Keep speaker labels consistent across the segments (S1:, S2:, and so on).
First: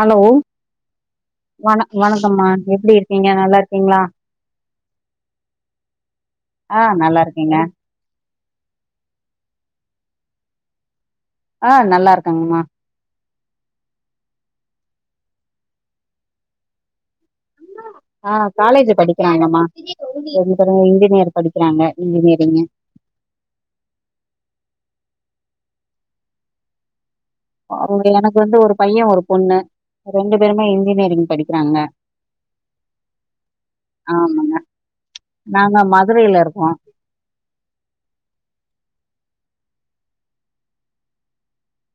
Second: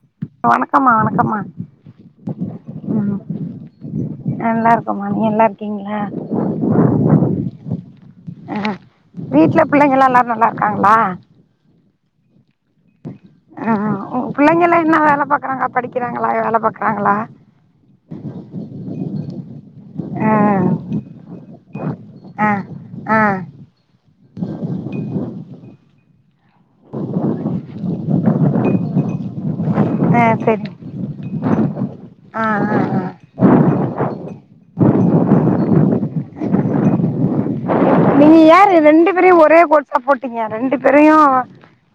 S1: Hello
S2: வணக்கம்மா வணக்கம்மா
S1: வண வணக்கம்மா எப்டி
S2: ம்
S1: இருக்கீங்க நல்லா இருக்கீங்களா
S2: ம் நல்லார்க்கோமா நீங்க நல்லார்க்கீங்ளா
S1: ஆ நல்லார்க்கேங்க
S2: ஆ வீட்ல பிள்ளைங்கல்லா எல்லாரு நல்லா இருக்காங்ளா
S1: ஆ நல்லாருக்காங்மா
S2: ஆ உ பிள்ளைங்கல்லா என்ன வேல பாக்கறாங்க படிக்கிறாங்களா இல்ல வேல பாக்கறாங்களா
S1: ஆ காலேஜு படிக்கிறாங்கமா
S2: ஆ
S1: ரெண்டு பேருமே இன்ஜினியர் படிக்கிறாங்க
S2: ஆ
S1: இன்ஜினியரிங்கு
S2: ஆ
S1: இங்க எனக்கு வந்து ஒரு பைய ஒரு பொண்ணு
S2: ஆ
S1: ரெண்டு பேருமே
S2: சரி
S1: இன்ஜினியரிங் படிக்கிறாங்க
S2: ஆ ஆ ஆ
S1: ஆமாங்க நாங்க மதுரைல இருக்கோ
S2: நீங்க ஏரு ரெண்டு பேரையு ஒரே கோர்ஸா போட்டீங்க ரெண்டு பேரையு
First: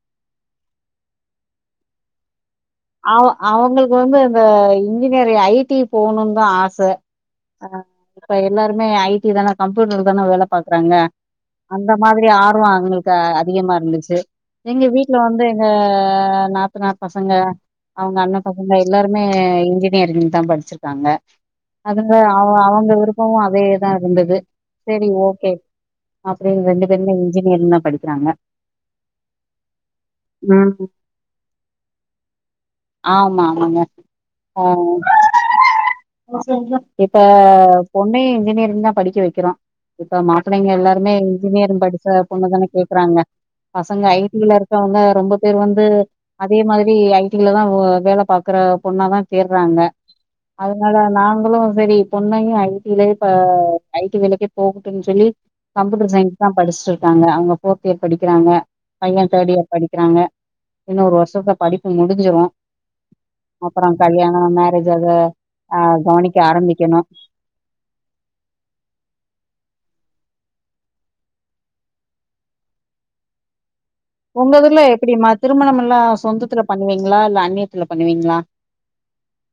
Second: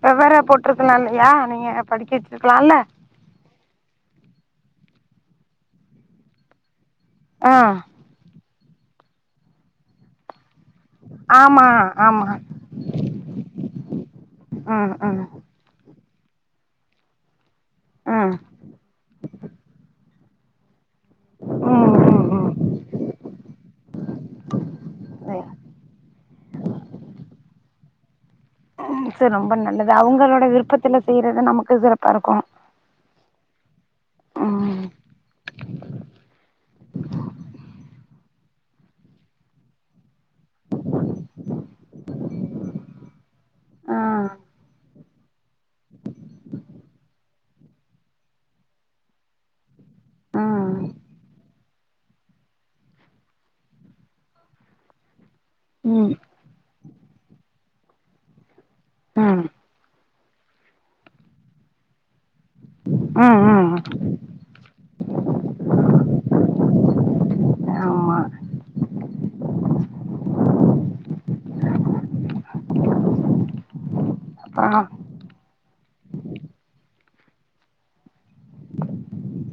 S2: வெவ்வேற போட்ருக்கலா இல்லயா நீங்க படிக்க வெச்சிருக்கலால்ல
S1: அவ அவங்கள்க் வந்து அந்த இன்ஜினியரு ஐ டி போணுந்தா ஆச ஆ இப்ப எல்லாருமே ஐ டி தான கம்ப்யூட்டருக்கு வேல பாக்றாங்க
S2: ஆமா
S1: அந்த
S2: ஆமா
S1: மாதிரி ஆர்வோ அவுங்கள்க்கு அதிகமா இருந்துச்சு எங்க
S2: ம் ம்
S1: வீட்ல
S2: ம்
S1: வந்து ஆ நாத்துனார் பசங்க அவங்க
S2: ம்
S1: அண்ண பசங்க எல்லாருமே இன்ஜினியரிங் தா படிச்சிருக்காங்க அதுங்க
S2: ம்
S1: அவ
S2: ம்
S1: அவங்க விருப்பமு அதேதா இருந்தது செரி
S2: சரி
S1: ஓகே அப்டியே இவுங்க ரெண்டு பேருமே இன்ஜினியரிங் தா படிக்கிறாங்க
S2: ம் செரி ரொம்ப நல்லது அவங்களோட
S1: ம்
S2: விருப்பத்துல செய்யறது நமக்கு சிறப்பா இருக்கு
S1: ஆமா ஆமாங்க
S2: ம்
S1: ஆமாங் [inaudible] இப்ப பொண்ணயு இன்ஜினியரிங் தா படிக்க வெக்கறோ இப்ப மாப்பிள்ளைங்க எல்லாருமே இன்ஜினியரிங் படிச்ச பொண்ணுதான கேக்கறாங்க
S2: ஆ
S1: பசங்க ஐ டி ல இருக்கவங்க ரொம்ப பேர் வந்து அதே மாதிரி ஐ டி லதா ஒ வேல பாக்கற பொண்ணதா தேட்றாங்க
S2: ஆ ம்
S1: அதனால நாங்களு செரி பொண்ணயு ஐ டி லயே இப்ப ஐ டி வேலைக்கே போகட்டுன் சொல்லி கம்ப்யூட்டர்
S2: ம்
S1: சய்ன் தா படிச்ட்டு இருக்காங்க அவங்க ஃபோர்த் இயர் படிக்கிறாங்க பையே
S2: ம்
S1: தேர்ட் இயர் படிக்கிறாங்க இன்னொரு வருஷத்துல படிப்பு முடிஞ்சிரு
S2: ம்
S1: அப்புறோ கல்யாணோ மேரேஜ் அத ஆ கவனிக்க ஆரம்பிக்கணு
S2: ஆமா
S1: உங்க
S2: அப்புறோ
S1: ஊர்ல எப்டிமா திருமணமெல்லா சொந்தத்துல பண்ணுவீங்களா இல்ல அன்னியத்துல பண்ணுவீங்களா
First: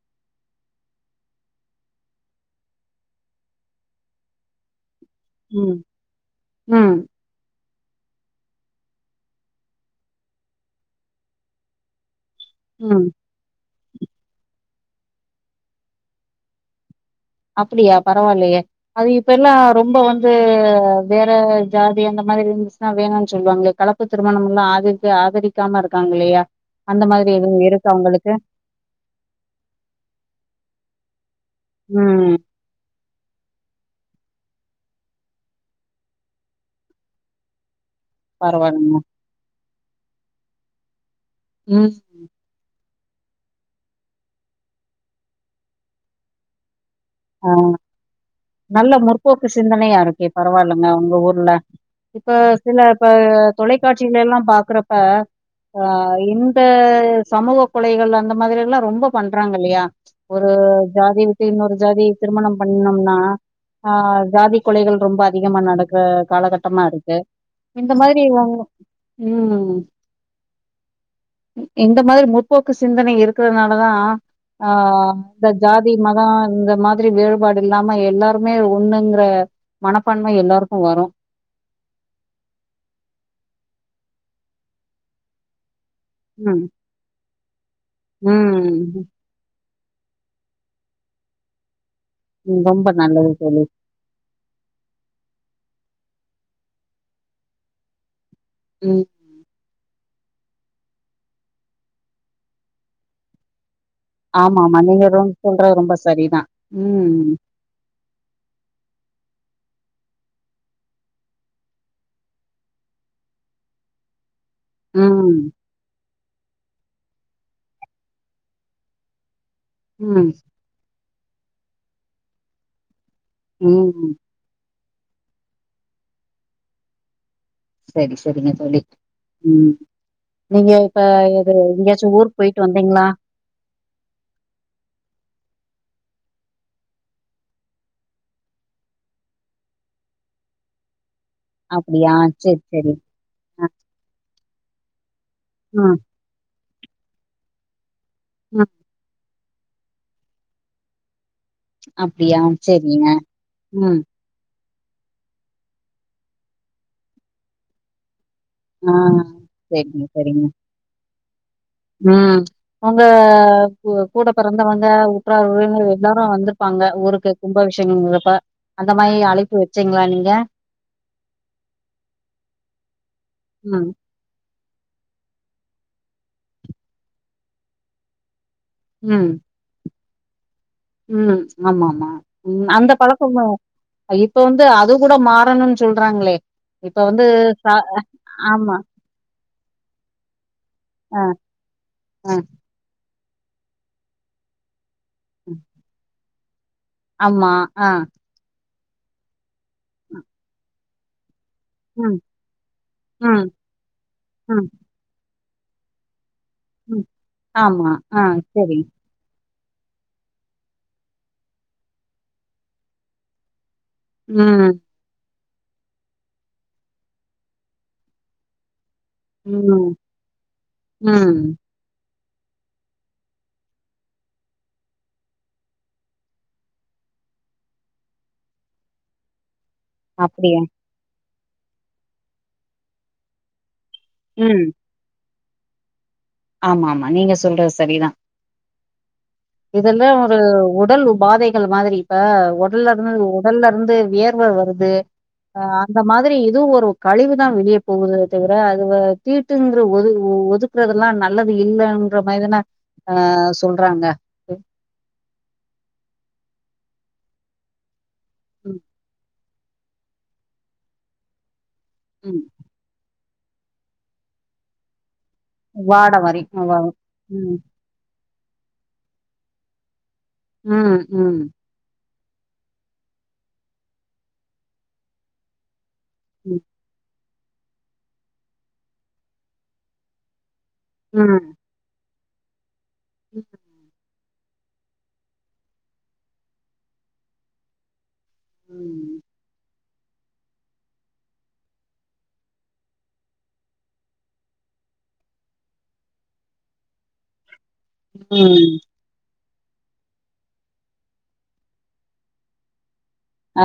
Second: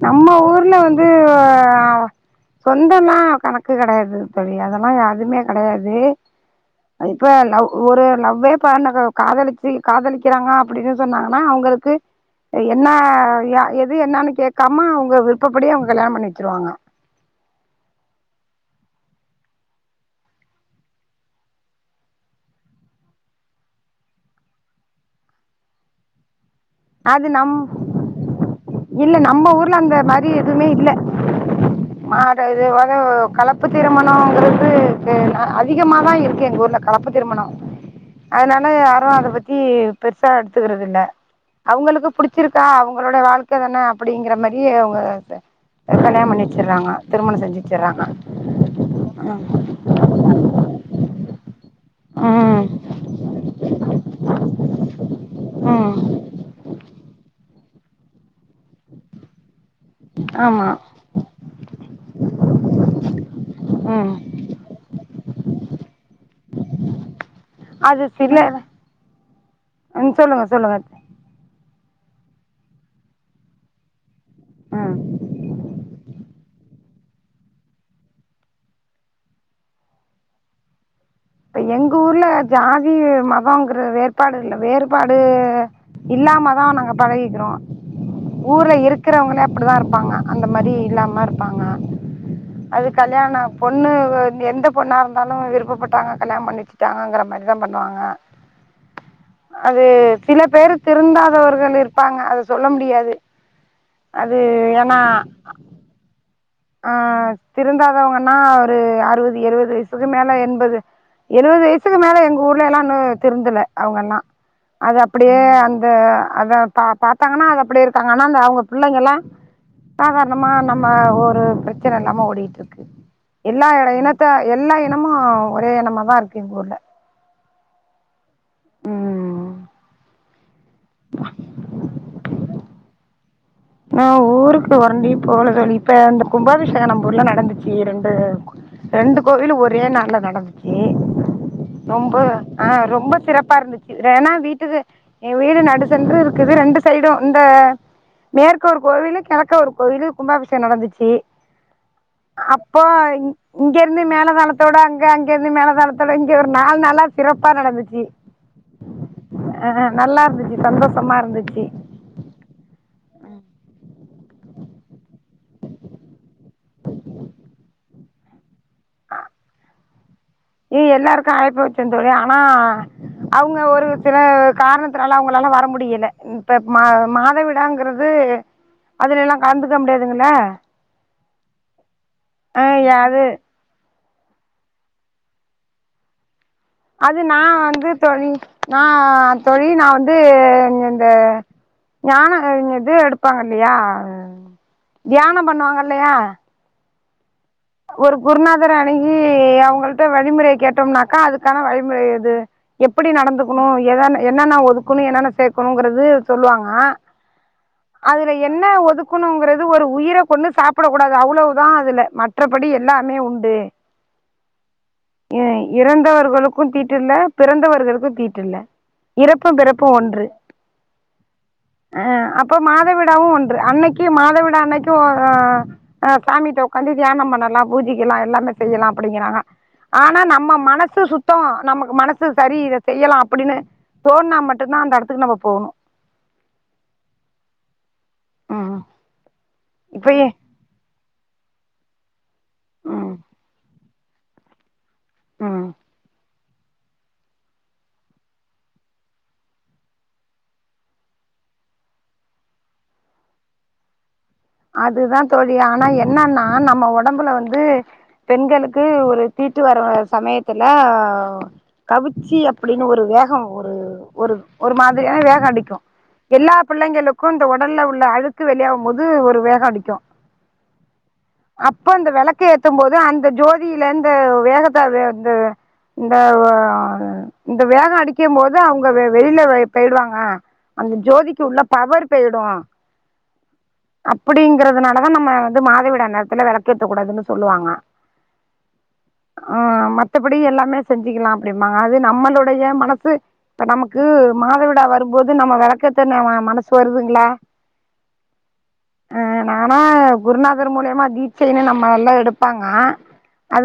S2: நம்ம ஊர்ல வந்து ஆ சொந்தல்லா கணக்கு கிடையாது தோழி அதெல்லா எதுமே
S1: ம்
S2: கிடையாது
S1: ம்
S2: இப்போ லவ் ஒரு லவ்வே பன்னக காதலிச்சி காதலிக்கிறாங்க அப்டின்னு சொன்னாங்கன்னா அவங்களுக்கு என்னா
S1: ம்
S2: எது என்னானு கேக்காம அவங்க விருப்பப்படியே அவங்க கல்யாணோ பண்ணி வச்சுருவாங்க
S1: அப்பிடியா பரவால்லயே அது இப்பல்லா ரொம்ப வந்து வேற ஜாதி அந்த மாரி இருந்துச்சுனா வேணான்னு சொல்லுவாங்கள கலப் பு திருமணம்ல்லா ஆதரிக்க ஆதரிக்காம இருக்காங்கல்லயா அந்த
S2: அது
S1: மாரி
S2: நம்
S1: எதுவு இருக்கா அவங்களுக்கு
S2: இல்ல நம்ம ஊர்ல அந்த மாரி எதுவுமே இல்ல
S1: ம்
S2: மாடு இது அது கலப் கலப்பு திருமணோங்கிறது அதிகமாதா இருக்கு எங்க ஊர்ல கலப்பு திருமணம் அதனால
S1: பரவாயில்லைங்க
S2: யாரு அத பத்தி பெருசா எடுத்துக்கிறது இல்ல
S1: ம்
S2: அவங்களுக்கு புடிச் ச்சிருக்கா அவங்களோட வாழ்க்க தானே அப்படிங்கிற மாரியே அவங்க கல்யாணோ பண்ணி வச்சுறாங்க
S1: ஆ நல்ல முற்போக்கு சிந்தனையா இருக்கே பரவாயில்லைங்க உங்க ஊர்ல இப்ப
S2: ம் ம்
S1: சில இப்ப தொ தொலைக்காட்சிகள்ளளா பாக்குறப்ப ஆ
S2: ம்
S1: இந்த சமூக கொலைகள் அந்த மாதிரில்லா ரொம்ப பண்றாங்க இல்லயா ஒரு
S2: ஆமாம்
S1: ஜாதி விட்டு இன்னொரு ஜாதி திருமணம் பண்ணோம்னா ஆ
S2: ம்
S1: ஜாதி கொலைகள் ரொம்ப அதிகமா நடக்குற காலகட்டமா இருக்கு இந்த
S2: அது
S1: மாதிரி வருவாங்ளா உம்
S2: சொல்லுங்க சொல்லுங்க
S1: இந்த மாரி முற்போக்கு சிந்தனை இருக்கிறதுனால தா அ
S2: ம்
S1: இந்த ஜாதி மதோ இந்த மாதிரி வேறுபாடு இல்லாம எல்லாருமே ஒண்ணுங்கிற மனப்பான்மை எல்லாருக்கு வரு
S2: இப்ப எங்க ஊர்ல ஜாதி மதம்ங்கிற வேறுபாடு இல்ல வேறுபாடு
S1: ம்
S2: இல்லாமதா நாங்க பழகிக்கிறோ ஊர்ல
S1: ம்
S2: இருக்கிறவங்களே அப்டிதா இருப்பாங்க அந்த மாரி இல்லாம இருப்பாங்க
S1: ம், ரொம்ப
S2: அது
S1: நல்லது
S2: கல்யாணோ
S1: தோழி
S2: பொண்ணு எந்த பொண்ணா இருந்தாலு விருப்பப்பட்டாங்க கல்யாணோ பண்ணி வச்சுட்டாங்கங்கிற மாதிரிதா பண்ணுவாங்க
S1: உம்
S2: அது சில பேரு திருந்தாதவர்கள் இருப்பாங்க அத சொல்ல முடியாது அது
S1: ஆமா ஆமா
S2: ஏனா
S1: நீங்க ரொம் சொல்றது ரொம்ப சரிதா
S2: ஆ
S1: ம்
S2: திருந்தாதவங்கனா ஒரு அறுபது எழுபது வயசுக்கு மேல எண்பது எழுவது வயசுக்கு மேல எங்க ஊர்லல்லா இன்னு திருந்தல அவங்கல்லா அது அப்டியே
S1: ம்
S2: அந்த அத பா பாத்தாங்கனா அது அப்டியே இருக்காங்க ஆனா அந்த அவங்க பிள்ளைங்கல்லா
S1: ம்
S2: சாதாரணமா நம்ம ஒரு பிரச்சன இல்லாம ஓடிட்டு இருக்கு என்னா
S1: ம்
S2: என்னத்த எல்லா இனமு ஒரே இனமாதா இருக்கு எங்கூர்ல
S1: சரி சரிங்க தோழி
S2: ம்
S1: உம் நீங்க இப்ப எது எங்கேயாச்சு ஊருக்கு போய்ட்டு வந்தீங்ளா
S2: நா ஊருக்கு உரண்டியு போல தோழி இப்ப இந்த கும்பாபிஷேக நம்பூர்ல நடந்துச்சு ரெண்டு ரெண்டு கோவிலு ஒரே நாள்ல நடந்துச்சு
S1: அப்டியா
S2: ரொம்ப
S1: சரி
S2: ஆஹ்
S1: சரி
S2: ரொம்ப சிறப்பா
S1: ஆ
S2: இருந்துச்சு ரேனா வீட்டுக்கு எ வீடு நடு
S1: ம்
S2: சென்று இருக்குது ரெண்டு சைடு இந்த மேற்க
S1: ம்
S2: ஒரு கோவிலு கெழக்க ஒரு கோவிலு கும்பாபிஷேகோ நடந்துச்சு
S1: அப்டியா
S2: அப்போ
S1: சரிங்க
S2: இங்க
S1: ம்
S2: இருந்தே மேல தாள தோட அங்க அங்க இருந்து மேலதாளத்தோட இங்க ஒரு நாலு நாளா சிறப்பா நடந்துச்சு
S1: ஆ
S2: அ
S1: சரிங்க
S2: நல்லா
S1: சரிங்க
S2: இருந்துச்சு சந்தோஷமா இருந்துச்சு
S1: ம் உங்க கு கூட பிறந்தவங்க உற்றார் உறவினர்கள் எல்லாரு வந்திருப்பாங்க ஊருக்கு கும்பாபிஷேகங்கிறப்ப அந்த மாரி அழைப்பு வெச்சீங்களா நீங்க
S2: ஏ எல்லாருக்கு அழைப்பு வச்சே தோழி ஆனா அவுங்க ஒரு
S1: ம்.
S2: சில காரணத்துனால அவுங்களால வர முடியல இப்ப மா மாதவிடாங்கிறது அதுல
S1: ம்.
S2: எல்லா கலந்துக்க முடியாதுங்கள்ல
S1: ம் ஆமா ஆமா ம் அந்த
S2: அது
S1: பழக்கம்தா அ இப்ப வந்து அது கூட மாறணுன் சொல்றாங்களே இப்ப
S2: அது
S1: வந்து
S2: நா
S1: ச
S2: வந்து தோழி
S1: ஆமா.
S2: நா தோழி நா வந்து இந்த
S1: அ,
S2: ஞான
S1: அ,
S2: இது எடுப் பாங்க இல்லையா தியானம்
S1: ம்.
S2: பண்ணுவாங்க இல்லையா
S1: ஆமா ஆ.
S2: ஒரு குருநாதர அணுகி அவங்கள்ட வழிமுறையை கேட்டோம்னாக்கா அதுக் க்கான
S1: ம்.
S2: வழிமுறையது எப்டி
S1: ம்.
S2: நடந்துக்கணு எதென்ன என்னன்ன
S1: ம்.
S2: ஒதுக் கணு என்னன்ன சேக்கணுங்கிறது சொல்லுவாங்க
S1: ம். ஆமா. ஆ
S2: அதுல என்ன
S1: சரி.
S2: ஒதுக் குனுங்கிறது ஒரு உயிரை கொண்ணு சாப்டக் கூடாது அவ்ளவுதா அதுல மத் மற்றபடி எல்லாமே உண்டு
S1: ம்
S2: ம் இறந்தவர்களுக்கு தீட்டில்ல பிறந்தவர்களுக்கு தீட்டில்ல இறப்பு பிறப்பு
S1: ம்.
S2: ஒன்று
S1: ம்.
S2: அ அப்போ மாதவிடாவு ஒன்று அன்னைக்கி மாதவிடா அன்னைக்கு அ ஆ சாமிட்ட உக்காந்து தியானம் பண்ணலா பூஜிக்கலா எல்லாமே செய்யலா அப்டிங்கிறாங்க ஆனா நம்ம
S1: அப்படியா?
S2: மன சு சுத்தோ நமக்கு மனசு சரி இதை செய்யலா அப்டினு தோண்ணா மட்டு தா அந்த இடத்துக்கு நம்மப் போணு
S1: ஆமா ஆமா நீங்க சொல்றது சரிதா
S2: ம் ம்
S1: இதெல்லா
S2: இப்பயே
S1: ஒரு உடல் பாதைகள் மாதிரி இப்பா உடல்லருந்து
S2: ம்
S1: உடல்ல இருந்து வியர் வே வருது ஆ
S2: ம்
S1: அந்த மாதிரி இதுவு ஒரு கழிவு தா வெளியே போகுதே தவிர அது தீட்டுங்கிற ஒது ஒதுக்குறதெல்லா நல்லது இல்லன் றமாரிதானா ஆ சொல்றாங்க
S2: அதுதா தோழி ஆனா என்னன்னா நம்ம உடம்புல வந்து
S1: ம்,
S2: பெண்களுக்கு ஒரு தீட்டு வர சமயத்துல
S1: ம்.
S2: கவிச்சிய அப்டின்னு ஒரு வேகம் ஒரு ஒரு ஒரு மாதிரியான வேகோ அடிக் க்கு
S1: வாட மாரி.
S2: எல்லா
S1: வா
S2: புள்ளைங்களுக்கு இந்த
S1: ம்,
S2: உடல்ல உள்ள அழுக்கு வெளியாவு போது ஒரு வேகோ அடிக்கு
S1: ம் ம்
S2: அப்ப அந்த விளக்க ஏத்து போது அந்த ஜோதியிலந்து வேகத்த அது அந்த இந்த
S1: ம்,
S2: இந்த வேகம் அடிக்கு போது அவுங்க வெளியில போயிடுவாங்க அந்த ஜோதிக்கு உள்ள பவர் போயிடு
S1: கேக்குது
S2: அப்படிங்கிறதுனாலதா நம்ம வந்து மாதவிடா நேரத்துல வெளக்கேத்த கூடாதுன்னு சொல்லுவாங்க
S1: ம்,
S2: ஆமா மத்தபடி எல்லாமே செஞ்சுக்கலா அப்படிபாங்க அது நம்மளுடைய மனசு இப்ப நமக்கு மாதவிடா வரும்போது நம்ம வெளக்கேத்த ந ம மனசு வருதுங்களா
S1: ம்
S2: அ நானா குருநாதர் மூலியமா கீச்செய்னு நம்ம எல்லா எடுப்பாங்க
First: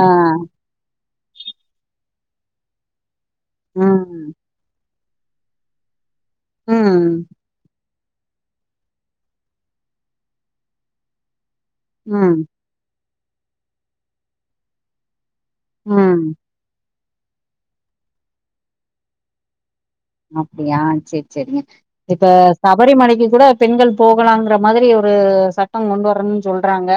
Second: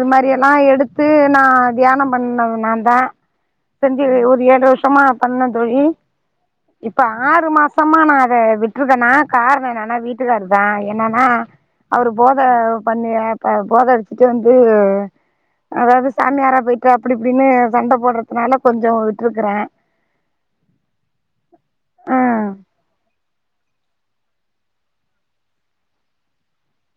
S1: ஆ,
S2: மாரி எல்லா எடுத்து நா தியானம் பண்ணது நான்தா செஞ்சு
S1: ம்,
S2: ஒரு ஏழு வருஷமா பண்ண தோழி இப்ப
S1: ம்,
S2: ஆறு மா சமா நா அத விட்டுருக்கனா காரனோ என்னானா வீட்டுக்காரு தா என்னன்னா அவரு போத
S1: ம்,
S2: பண்ணி ப போத அடிச்சுட்டு வந்து அதாவது
S1: ம்.
S2: சாமியாரா போயி க்க அப்டி இப்டின்னு சண்ட போடுறதுனால கொஞ்சோ விட்ருக்குற
S1: அப்படியா சேரி சேரிங்க
S2: ஆ
S1: இப்ப சபரிமலைக்கு கூட பெண்கள் போகலாங்கற மாதிரி ஒரு சட்டம் கொண்டு வரன்னு சொல்றாங்க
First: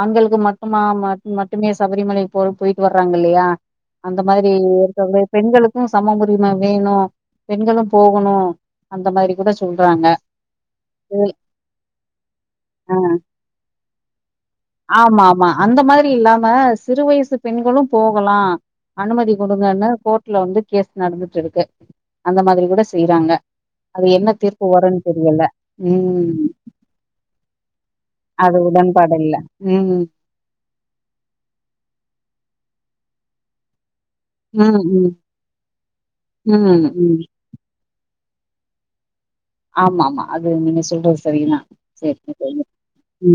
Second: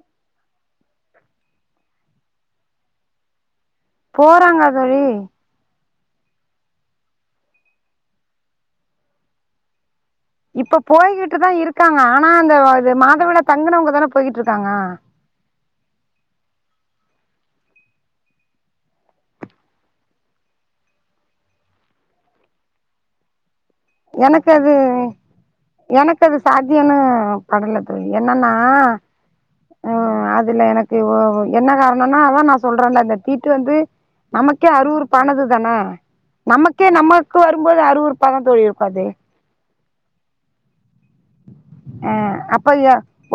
S1: ஆண்களுக்கு மட்டுமா மட் மட்டுமே சபரிமலை போ போயிட்டு வர்றாங்க இல்லையா அந்த மாதிரி
S2: போறாங்க தோழி
S1: இருக்கூட பெண்களுக் கு சம உரிமை வேணு பெண்களு போகணு அந்த மாதிரி கூட சொல்றாங்க
S2: இப்ப
S1: இது
S2: போய்கிட்டு தா இருக்காங்க ஆனா அந்த அது
S1: ஆ
S2: மாதவிடா தங்கனவங்க தான போய்கிட்ருக்கறாங்க
S1: ஆமா ஆமா அந்த மாதிரி இல்லாம சிறு வயசு பெண்களும் போகலா அனுமதி குடுங்கன்னு கோட்ட்ல வந்து கேஸ் நடந்துட்டு இருக்கு அந்த மாரி கூட செய்றாங்க
S2: எனக்கு அது எனக்கு அது
S1: ம்
S2: சாத்தியனு படல என்னன்னா
S1: அது உடன்பாடு இல்ல
S2: ம் அதுல எனக் இப்ப ஒ ஒ என்ன காரனோனா அதா நா சொல்றல இந்த தீட்டு வந்து நமக்கே
S1: ம்
S2: அறுவுறு
S1: ம்
S2: பானது தானே
S1: ம்
S2: நமக்கே
S1: ம்
S2: நமக்கு வரும்போது அறுவறுப்ப தா தோழி இருக்கு அது
S1: ஆமா ஆமா அது நீங்க சொல்றது சரி தா
S2: அ அப்ப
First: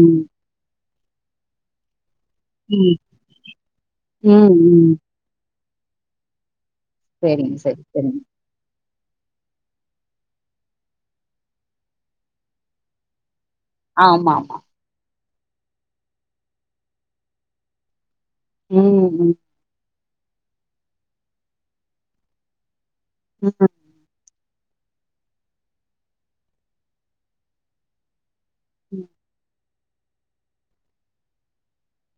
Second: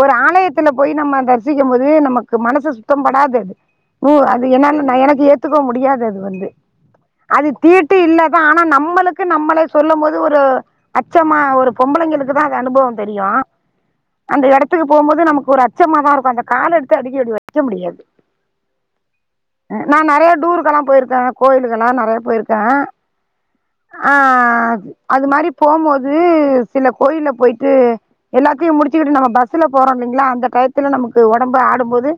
S2: ஒரு ஆலயத் துல போய் நம்ம தரிசிக்கும் மோது நமக்கு மனசு
S1: ம்
S2: சுத்தம் படாதது ட்ரூ அது
S1: ம் ம்
S2: என்னனு எனக்கு ஏ ஏத்துக்க முடியாது அது வந்து அது
S1: சரிங்க சரி
S2: தீட்டு
S1: சரிங்க
S2: இல்ல தா ஆனா நம்மளுக்கு நம்மளே சொல்லும் போது ஒரு அச்சமா ஒரு பொம்பளைங்களுக்கு தா அனுபவோ தெரியு
S1: ஆமா
S2: அந்த
S1: ஆமா
S2: எடத்த துக்கு போம்போது நமக்கு ஒரு அச்சமாதா இருக்கு அந்த கால எடுத்து அடிக்க அடி வைக்க முடியாது
S1: ம் ம்
S2: நா நறைய டூருக்கெல்லா போயிருக்க கோயிலுக்கள்லா நறைய போயிருக்க
S1: ம்
S2: ஆ அது மாரி போம்போது சில கோயில்ல போயிட்டு எல்லாத்தையும்
S1: ம்
S2: முடிச்சுக்கிட்டு நம்ம பஸ்ல போறோ இல்லைங்களா அந்த கழுத்துல நமக்கு ஒடம்பு ஆடும்போது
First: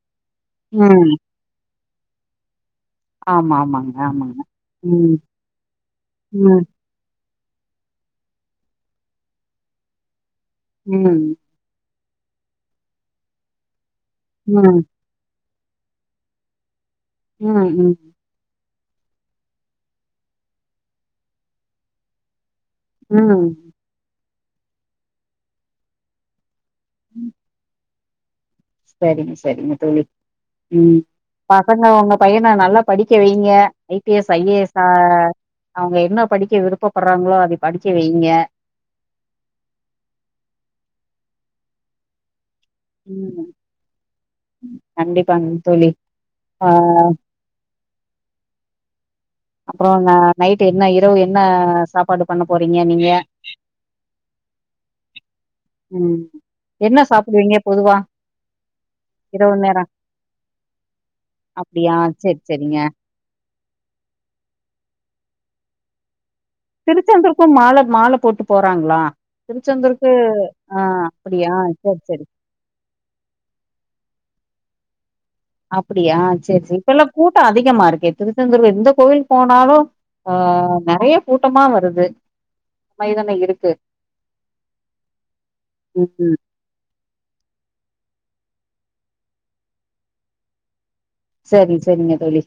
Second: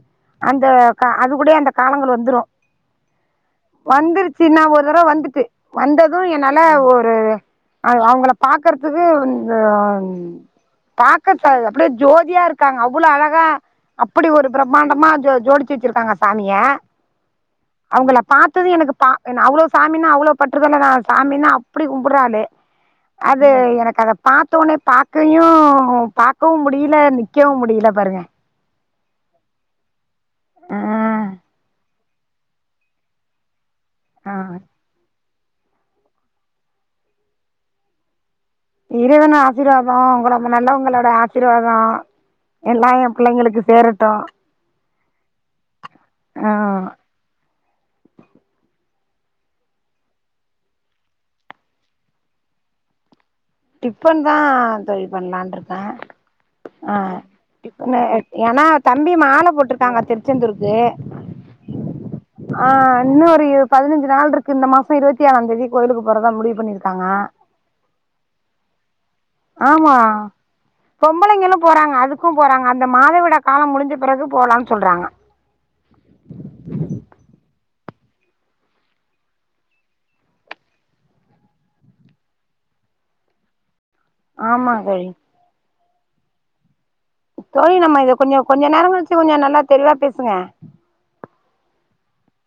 S2: அந்த க
S1: ம்
S2: அது கூடயே அந்த காலங்கள் வந்துரு
S1: ஆமா ஆமாங்க ஆமாங்க
S2: வந்துருச்சுனா ஒரு தடவ
S1: ம்
S2: வந்துட்டு வந்தது என்னால
S1: ம்
S2: ஒரு அது அவுங்கள பாக்கறதுக்கு
S1: ம்
S2: பாக்க அப்படியே ஜோதியா இருக்காங்க அவ்ளோ அழகா அப்படி ஒரு
S1: ம்
S2: பிரம்மாண்டமா ஜோ ஜோடிச்சு வச்சிருக்காங்க சாமிய
S1: ம் ம்
S2: அவுங்கள பாத்தது எனக்கு பா அவ்ளோ சாமினா அவ்ளோ பட்டுறதலா நா சாமினா அப்படி கும்பட்ற ஆளு அது
S1: ம்
S2: எனக்கு அத பாத்தோனே பாகையு பா க்கவு முடியல நிக்கவு முடியல பாருங்க
S1: சரிங்க சரிங்க தோழி
S2: ஆ
S1: ம் பசங்க உங்க பையன நல்லா படிக்க வைங்க ஐ பி எஸ்
S2: ஆ
S1: ஐ ஏ எஸ்ஸா அவங்க என்ன படிக்க விருப்பப்படுறாங்களோ அதை படிக்க வெய்ங்க
S2: இறைவனோட ஆசிர்வாத உங்களமா நல்லவங்களோட ஆசிர்வாத எல்லா எம்
S1: ம்
S2: பிள்ளைங்களுக்கு சேரட்டு
S1: கண்டிப்பாங்க தோழி
S2: ஆ
S1: அப்பறோ ந நைட் என்ன இரவு என்ன சாப்பாடு பண்ண போறிங்க நீங்க
S2: டிபன்தா தோழி பண்லான்ட்ருக்க
S1: ம் என்ன சாப்புடுவிங்க
S2: டிபனு ஏனா தம்பி மால
S1: நேரோ
S2: போட்ருக்காங்க திருச்செந்தூருக்கு
S1: அப்டியா செரி
S2: ஆ
S1: செரிங்க
S2: இன்னு ஒரு பதினஞ்சு நாள் இருக்கு இந்த மாச இருபத்தி ஆறாந் தேதி கோயிலுக்கு போறதா முடிவு பண்ணிருக்காங்க
S1: திருச்செந்தூருக்கு மால மால போட்டு போறாங்களா
S2: ஆமா
S1: திருச்செந்தூருக்கு ஆ அப்பிடியா
S2: பொம்பளைங்களு போறாங்க
S1: சேர் செரி
S2: அதுக்கு போறாங்க அந்த மாதவிடா காலம் முடிஞ்ச பிறகு போலான் சொல்றாங்க
S1: அப்பிடியா சேர் சேர் இப்பல்லா கூட்ட அதிகமா இருக்கே திருச்செந்தூர் எந்த கோவில் போனாலு ஆ நெறைய கூட்டமா வருது மைதான இருக்கு
S2: ஆமா தோழி
S1: ம் ம்
S2: தோழி நம்ம இத கொஞ்சொ கொஞ்ச நேரங் கழிச்சு கொஞ்சோ நல்லா தெளிவா பேசுங்க
S1: செரி செரிங்க தோழி